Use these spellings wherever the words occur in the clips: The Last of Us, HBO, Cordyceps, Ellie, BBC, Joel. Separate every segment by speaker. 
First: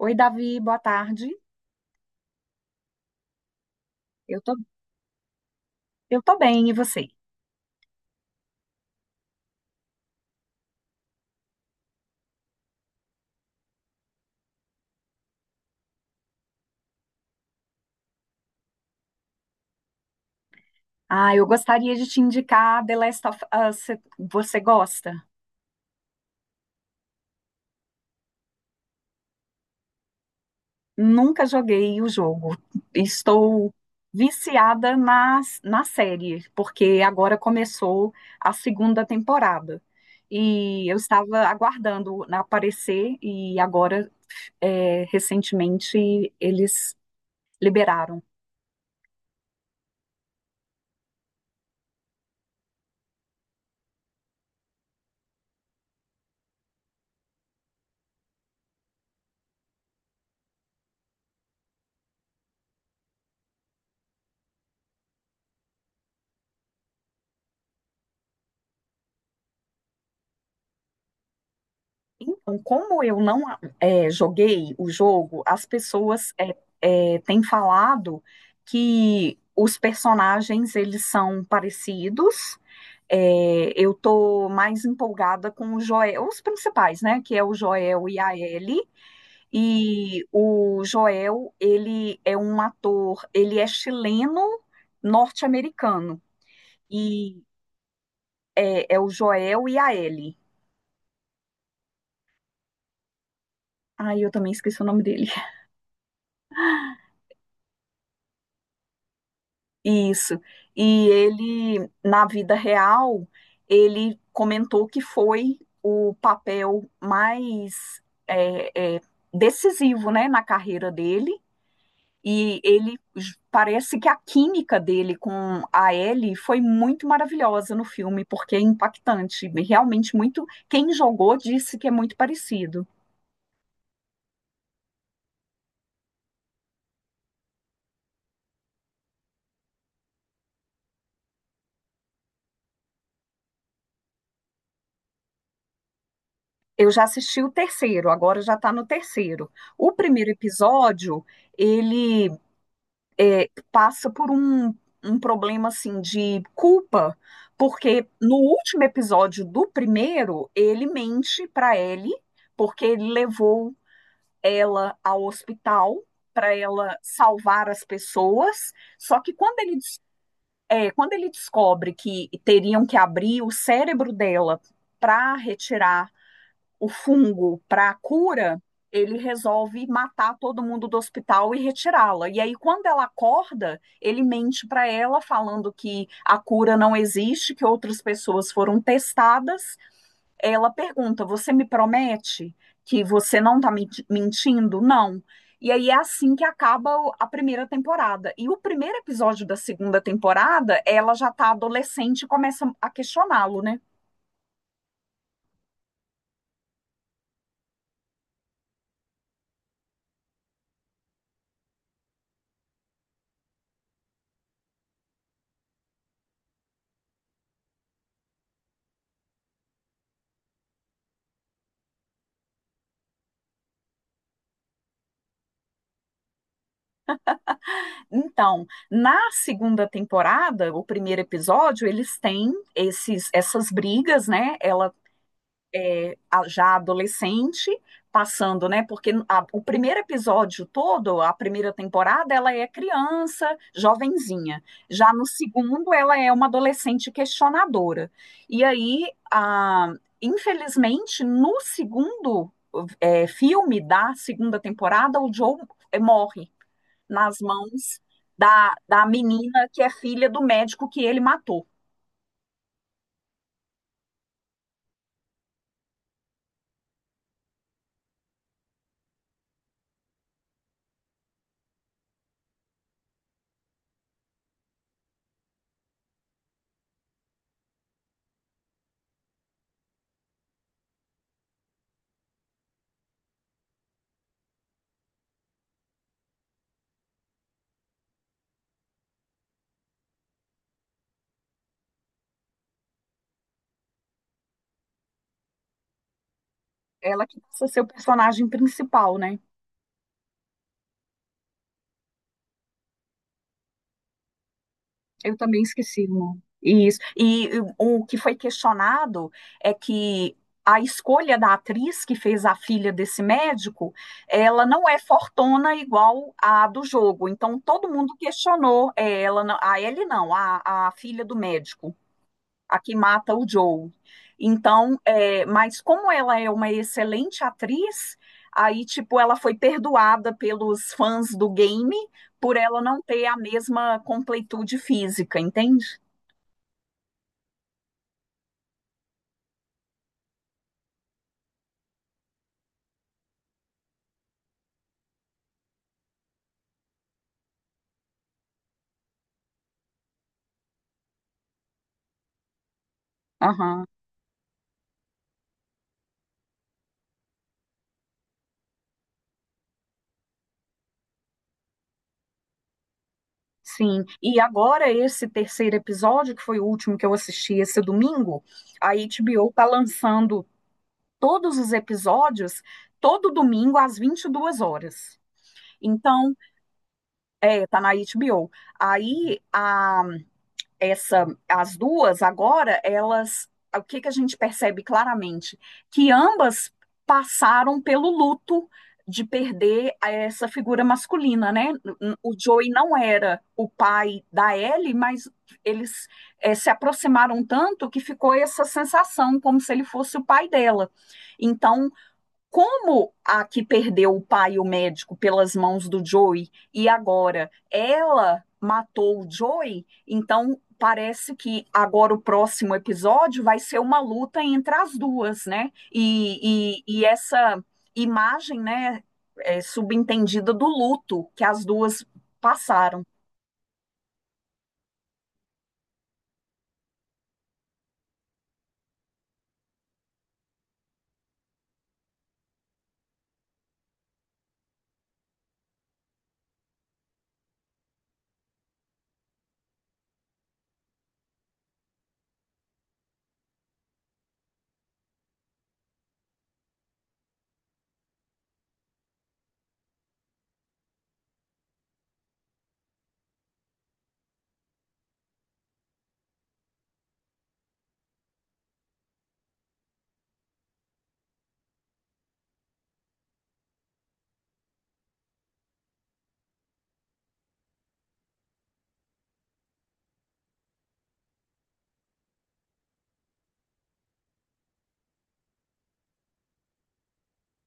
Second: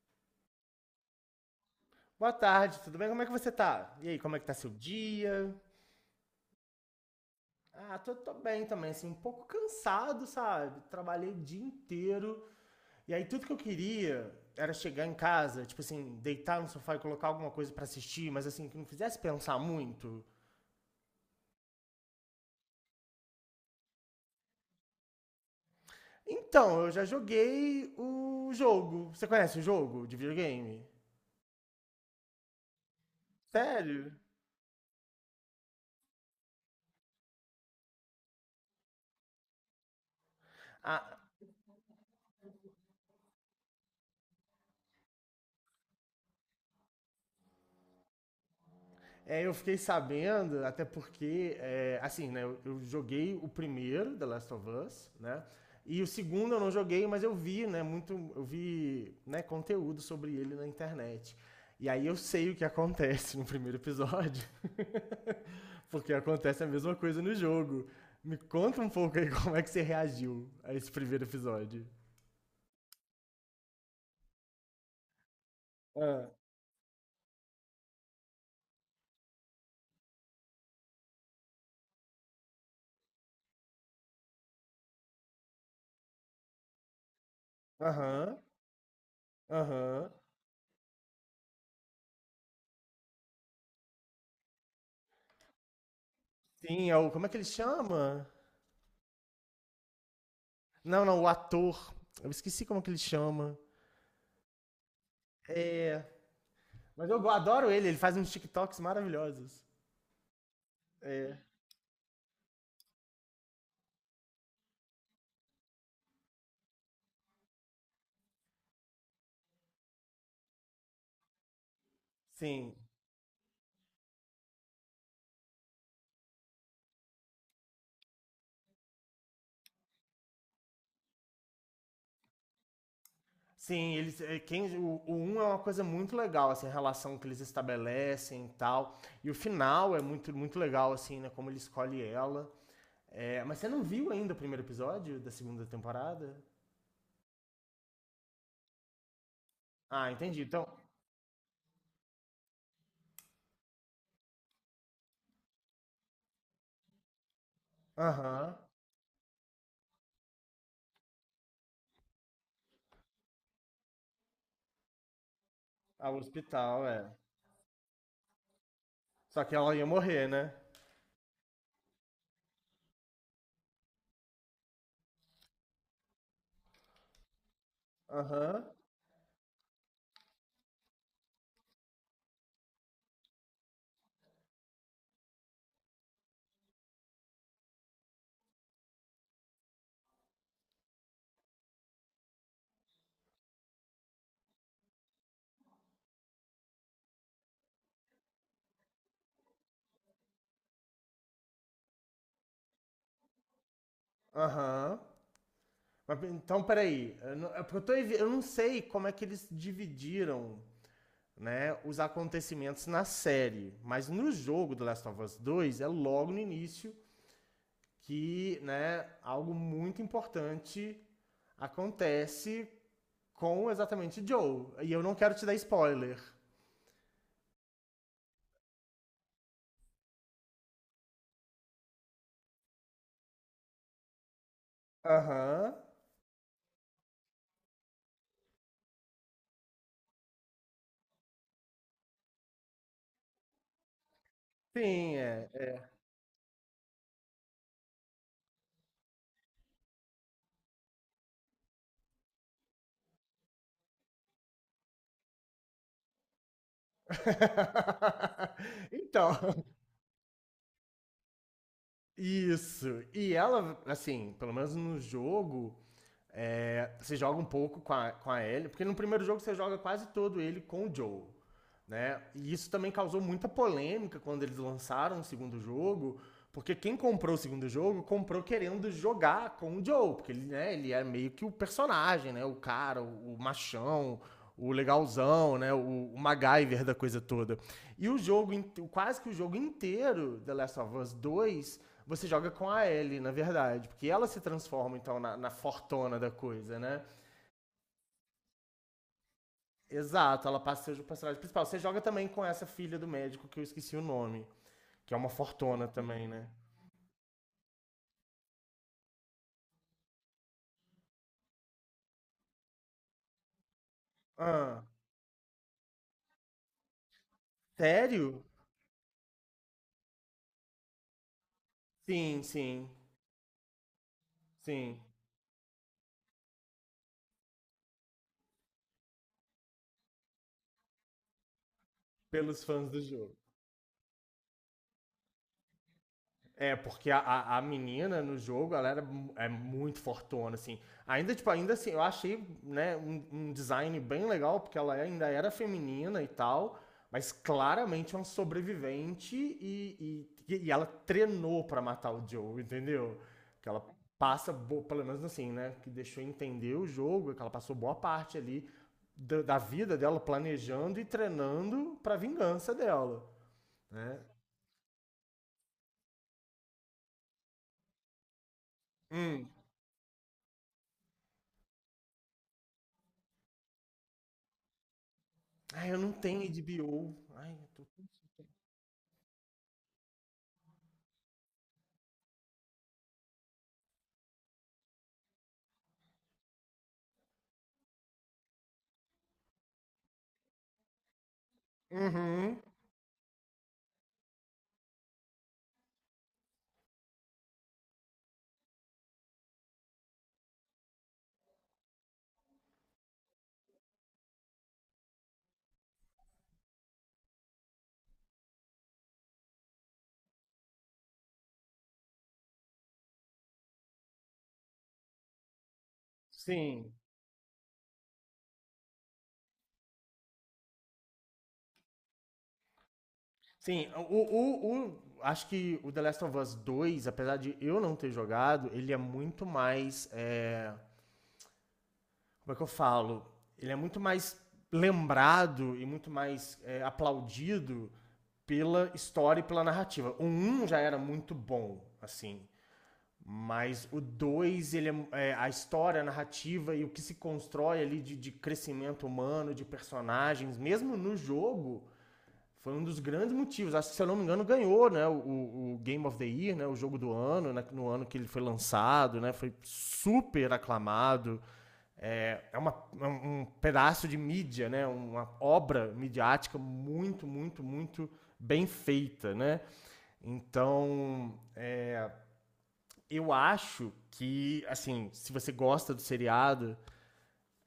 Speaker 1: Oi, Davi, boa tarde.
Speaker 2: Boa tarde, tudo bem? Como é que você tá? E aí, como
Speaker 1: Eu
Speaker 2: é que tá
Speaker 1: tô,
Speaker 2: seu dia?
Speaker 1: eu tô bem, e você?
Speaker 2: Ah, tô bem também, assim, um pouco cansado, sabe? Trabalhei o dia inteiro. E aí, tudo que eu queria era chegar em casa, tipo assim, deitar no sofá e colocar alguma coisa pra assistir, mas assim, que não fizesse pensar muito.
Speaker 1: Ah, eu gostaria de te indicar The Last of Us. Você gosta?
Speaker 2: Então, eu já joguei o jogo. Você conhece o jogo de videogame?
Speaker 1: Nunca joguei o jogo. Estou
Speaker 2: Sério?
Speaker 1: viciada na série, porque agora começou a segunda temporada. E eu
Speaker 2: Ah,
Speaker 1: estava aguardando aparecer, e agora, recentemente, eles liberaram.
Speaker 2: é, eu fiquei sabendo, até porque, é, assim, né, eu joguei o primeiro, The Last of Us, né? E o segundo eu não joguei, mas eu vi, né, muito, eu vi, né, conteúdo sobre ele na internet. E aí eu sei o que acontece no primeiro episódio, porque acontece a mesma coisa no jogo. Me conta um pouco aí como é que você reagiu a esse primeiro episódio.
Speaker 1: Então, como eu não joguei o jogo, as
Speaker 2: Ah,
Speaker 1: pessoas têm falado que os personagens eles são parecidos. Eu tô mais empolgada com o Joel, os principais, né? Que é o Joel e a
Speaker 2: Aham,
Speaker 1: Ellie.
Speaker 2: aham.
Speaker 1: E o Joel, ele é um ator, ele é chileno norte-americano.
Speaker 2: Sim, é o, como é que
Speaker 1: E
Speaker 2: ele chama?
Speaker 1: é o Joel e a Ellie.
Speaker 2: Não, não, o ator. Eu esqueci como é que ele chama.
Speaker 1: Ai, eu também esqueci o nome dele.
Speaker 2: É. Mas eu adoro ele, ele faz uns TikToks maravilhosos.
Speaker 1: Isso. E
Speaker 2: É,
Speaker 1: ele, na vida real, ele comentou que foi o papel mais é, é, decisivo, né, na carreira dele. E
Speaker 2: sim.
Speaker 1: ele parece que a química dele com a Ellie foi muito maravilhosa no filme, porque é impactante. Realmente muito. Quem jogou disse que é muito parecido.
Speaker 2: Sim, eles, é, quem, o 1 é uma coisa muito legal, assim, a relação que eles estabelecem e tal. E o final é muito, muito legal, assim, né? Como ele escolhe ela. É, mas você não viu ainda o primeiro episódio da segunda temporada?
Speaker 1: Eu já assisti o terceiro, agora já está no terceiro. O
Speaker 2: Ah,
Speaker 1: primeiro
Speaker 2: entendi. Então.
Speaker 1: episódio, ele passa por um problema assim de culpa, porque no
Speaker 2: Aham.
Speaker 1: último episódio do primeiro, ele mente para Ellie, porque ele levou ela ao hospital
Speaker 2: Ao
Speaker 1: para
Speaker 2: hospital,
Speaker 1: ela
Speaker 2: é.
Speaker 1: salvar as pessoas. Só que
Speaker 2: Só que ela ia morrer, né?
Speaker 1: quando ele descobre que teriam que abrir o cérebro dela para retirar o fungo para a cura,
Speaker 2: Aham.
Speaker 1: ele resolve matar todo mundo do hospital e retirá-la. E aí, quando ela acorda, ele mente para ela, falando que a cura não existe, que outras pessoas foram testadas. Ela pergunta: Você me promete que você não está mentindo? Não. E aí é assim que acaba a primeira temporada. E o primeiro episódio da segunda temporada, ela já está adolescente e começa a questioná-lo, né?
Speaker 2: Aham. Mas, então, peraí. Eu não, é porque eu, eu não sei como é que eles dividiram, né, os acontecimentos na série. Mas no jogo do Last of Us 2, é logo no início que, né, algo muito importante acontece com exatamente Joel. E eu não quero te dar spoiler.
Speaker 1: Então, na segunda temporada, o primeiro episódio, eles têm essas brigas, né? Ela
Speaker 2: Aham. Uhum.
Speaker 1: já adolescente, passando, né? Porque o primeiro episódio todo, a primeira temporada, ela é criança, jovenzinha. Já
Speaker 2: Sim,
Speaker 1: no
Speaker 2: é.
Speaker 1: segundo, ela é uma adolescente questionadora. E aí, infelizmente, no segundo, filme da segunda temporada, o Joe, morre nas mãos da, da
Speaker 2: Então.
Speaker 1: menina que é filha do médico que ele matou.
Speaker 2: Isso. E ela, assim, pelo menos no jogo, é, você joga um pouco com a Ellie, porque no primeiro jogo você joga quase todo ele com o Joel, né? E isso também causou muita polêmica quando eles lançaram o segundo jogo, porque quem comprou o segundo jogo comprou querendo jogar com o Joel, porque ele, né, ele é meio que o personagem, né? O cara, o machão, o legalzão, né? O MacGyver da coisa toda. E o jogo, quase que o jogo inteiro, The Last of Us dois você joga com a Ellie, na verdade, porque ela se transforma, então, na fortona da coisa, né?
Speaker 1: Ela que passa a ser o personagem principal, né?
Speaker 2: Exato, ela passa a ser o personagem principal. Você joga também com essa filha do médico, que eu esqueci o nome, que é uma
Speaker 1: Eu também
Speaker 2: fortona
Speaker 1: esqueci o
Speaker 2: também,
Speaker 1: nome.
Speaker 2: né?
Speaker 1: Isso. E o que foi questionado é que a escolha da atriz que fez a filha desse médico, ela
Speaker 2: Ah,
Speaker 1: não é fortona igual a do jogo. Então todo mundo
Speaker 2: sério?
Speaker 1: questionou ela, não- a ele não, a filha do médico,
Speaker 2: Sim,
Speaker 1: a
Speaker 2: sim,
Speaker 1: que mata o Joe. Então,
Speaker 2: sim.
Speaker 1: mas como ela é uma excelente atriz, aí, tipo, ela foi perdoada pelos fãs do game por
Speaker 2: Pelos
Speaker 1: ela
Speaker 2: fãs do
Speaker 1: não ter a
Speaker 2: jogo.
Speaker 1: mesma completude física, entende?
Speaker 2: É, porque a menina no jogo, ela era, é muito fortona, assim. Ainda, tipo, ainda assim, eu achei, né, um design bem legal, porque ela ainda era feminina e tal, mas claramente é uma sobrevivente e ela treinou pra matar o Joe, entendeu? Que ela
Speaker 1: Aham,
Speaker 2: pelo menos assim, né, que deixou entender o jogo, que ela passou boa parte ali da vida dela planejando e treinando pra vingança dela,
Speaker 1: sim.
Speaker 2: né?
Speaker 1: E agora, esse terceiro episódio, que foi o último que eu assisti esse domingo, a
Speaker 2: Hum.
Speaker 1: HBO tá lançando todos os episódios todo domingo às 22 horas.
Speaker 2: Ai, eu não
Speaker 1: Então,
Speaker 2: tenho HBO. Ai, eu
Speaker 1: tá
Speaker 2: tô...
Speaker 1: na HBO. Aí, as duas agora, elas, o que que a gente percebe claramente? Que ambas passaram pelo luto de perder essa figura masculina, né? O
Speaker 2: Uhum.
Speaker 1: Joey não era o pai da Ellie, mas eles se aproximaram tanto que ficou essa sensação como se ele fosse o pai dela. Então, como a que perdeu o pai e o médico pelas mãos do Joey e agora ela matou o Joey, então parece que agora o próximo episódio vai ser uma luta entre as duas, né? E, e,
Speaker 2: Sim.
Speaker 1: e essa imagem, né, é subentendida do luto que as duas passaram.
Speaker 2: Sim, acho que o The Last of Us dois, apesar de eu não ter jogado, ele é muito mais. É, como é que eu falo? Ele é muito mais lembrado e muito mais aplaudido pela história e pela narrativa. O um já era muito bom, assim. Mas o 2 ele é, a história, a narrativa e o que se constrói ali de crescimento humano, de personagens, mesmo no jogo, foi um dos grandes motivos. Acho que, se eu não me engano, ganhou, né, o Game of the Year, né, o jogo do ano, né, no ano que ele foi lançado, né, foi super aclamado. É, é uma, é um pedaço de mídia, né, uma obra midiática muito, muito, muito bem feita. Né? Então, eu acho que, assim, se você gosta do seriado,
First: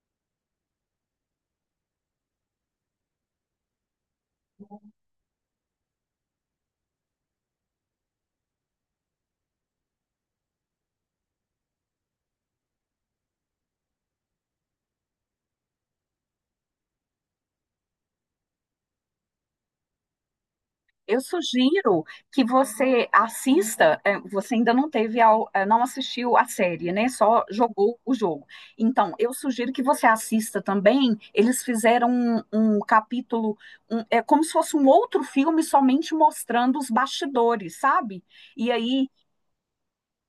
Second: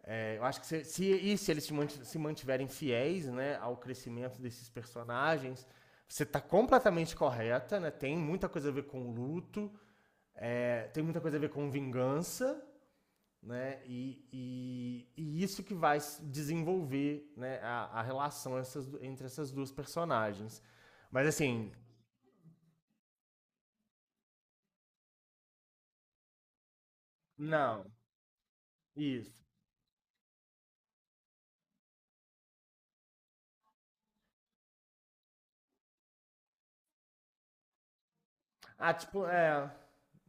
Speaker 2: é, eu acho que se, e se eles se mantiverem fiéis, né, ao crescimento desses personagens, você tá completamente correta, né? Tem muita coisa a ver com luto, tem muita coisa a ver com vingança, né? E isso que vai desenvolver, né, a relação essas entre essas duas personagens.
Speaker 1: Eu
Speaker 2: Mas assim,
Speaker 1: sugiro que você assista. Você ainda não assistiu a série, né? Só
Speaker 2: não,
Speaker 1: jogou o jogo. Então, eu
Speaker 2: isso.
Speaker 1: sugiro que você assista também. Eles fizeram um capítulo, é como se fosse um outro filme, somente mostrando os bastidores, sabe? E
Speaker 2: Ah,
Speaker 1: aí,
Speaker 2: tipo, é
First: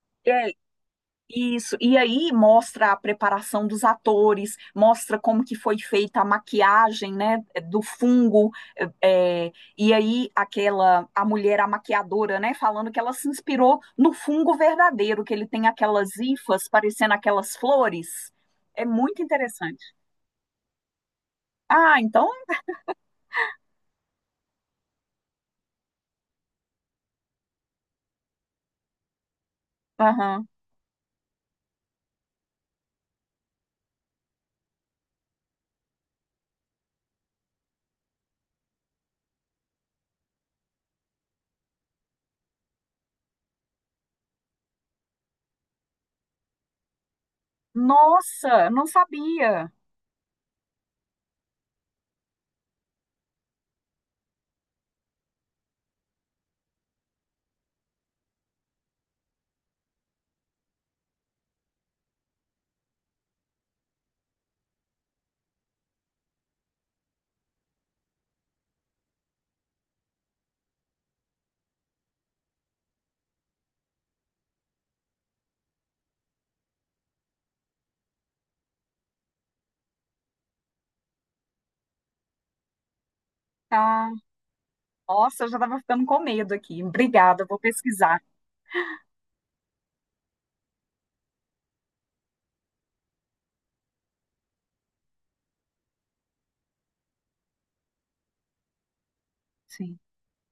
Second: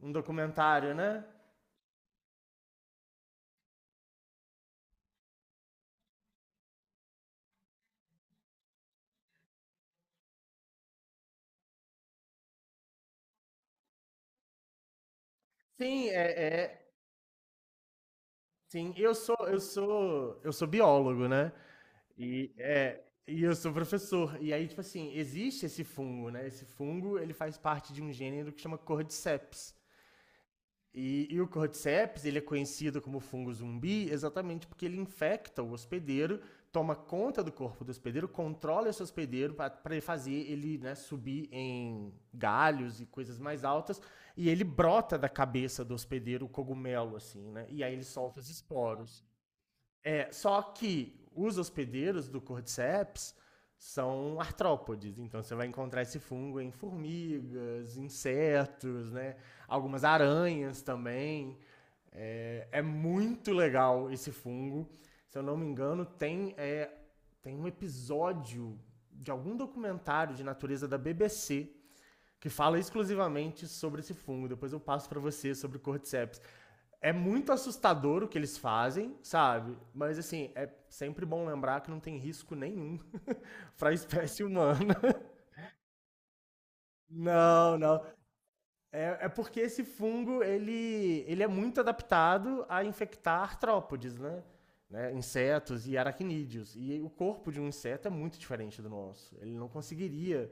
Speaker 2: um
Speaker 1: é,
Speaker 2: documentário, né?
Speaker 1: isso, e aí mostra a preparação dos atores, mostra como que foi feita a maquiagem, né, do fungo, e aí a mulher, a maquiadora, né, falando que ela se inspirou no fungo verdadeiro, que ele tem
Speaker 2: Sim, é,
Speaker 1: aquelas hifas
Speaker 2: é,
Speaker 1: parecendo aquelas flores, é
Speaker 2: sim. Eu
Speaker 1: muito
Speaker 2: sou, eu
Speaker 1: interessante.
Speaker 2: sou, eu sou biólogo, né?
Speaker 1: Ah, então,
Speaker 2: E é, e eu sou professor. E aí, tipo assim, existe esse fungo, né? Esse fungo, ele faz parte de um gênero que chama Cordyceps.
Speaker 1: aham.
Speaker 2: E o cordyceps, ele é conhecido como fungo zumbi exatamente porque ele infecta o hospedeiro, toma conta do corpo do hospedeiro, controla esse hospedeiro para fazer ele, né, subir em galhos e coisas mais altas, e ele brota da cabeça do hospedeiro o cogumelo, assim, né? E aí ele solta os
Speaker 1: Nossa, não
Speaker 2: esporos.
Speaker 1: sabia.
Speaker 2: É, só que os hospedeiros do Cordyceps são artrópodes, então você vai encontrar esse fungo em formigas, insetos, né? Algumas aranhas também. É muito legal esse fungo. Se eu não me engano, tem um episódio de algum documentário de natureza da BBC que fala exclusivamente sobre esse fungo. Depois eu passo para você sobre o Cordyceps. É muito assustador o que eles fazem, sabe? Mas assim, é sempre bom lembrar que não tem risco nenhum para a
Speaker 1: Ah,
Speaker 2: espécie humana.
Speaker 1: nossa, eu já estava ficando com medo aqui, obrigada, vou
Speaker 2: Não, não.
Speaker 1: pesquisar,
Speaker 2: É porque esse fungo, ele é muito adaptado a infectar artrópodes, né? Insetos e aracnídeos. E o corpo de um inseto é muito diferente do nosso. Ele não
Speaker 1: sim,
Speaker 2: conseguiria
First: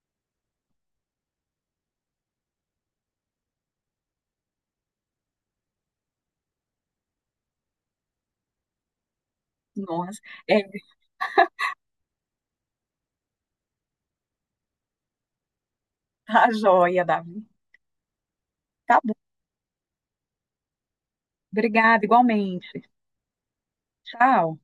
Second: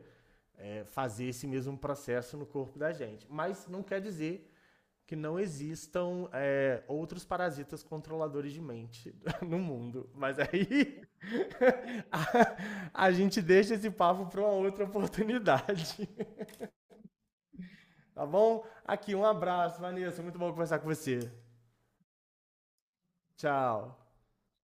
Speaker 2: fazer esse mesmo processo no corpo da gente. Mas não quer dizer que não existam outros parasitas controladores de mente no mundo.
Speaker 1: nossa,
Speaker 2: Mas
Speaker 1: é,
Speaker 2: aí a gente deixa esse papo para uma outra oportunidade,
Speaker 1: tá joia, Davi.
Speaker 2: tá bom?
Speaker 1: Tá,
Speaker 2: Aqui, um abraço, Vanessa. Muito bom conversar com você.
Speaker 1: obrigada, igualmente.
Speaker 2: Tchau.
Speaker 1: Tchau.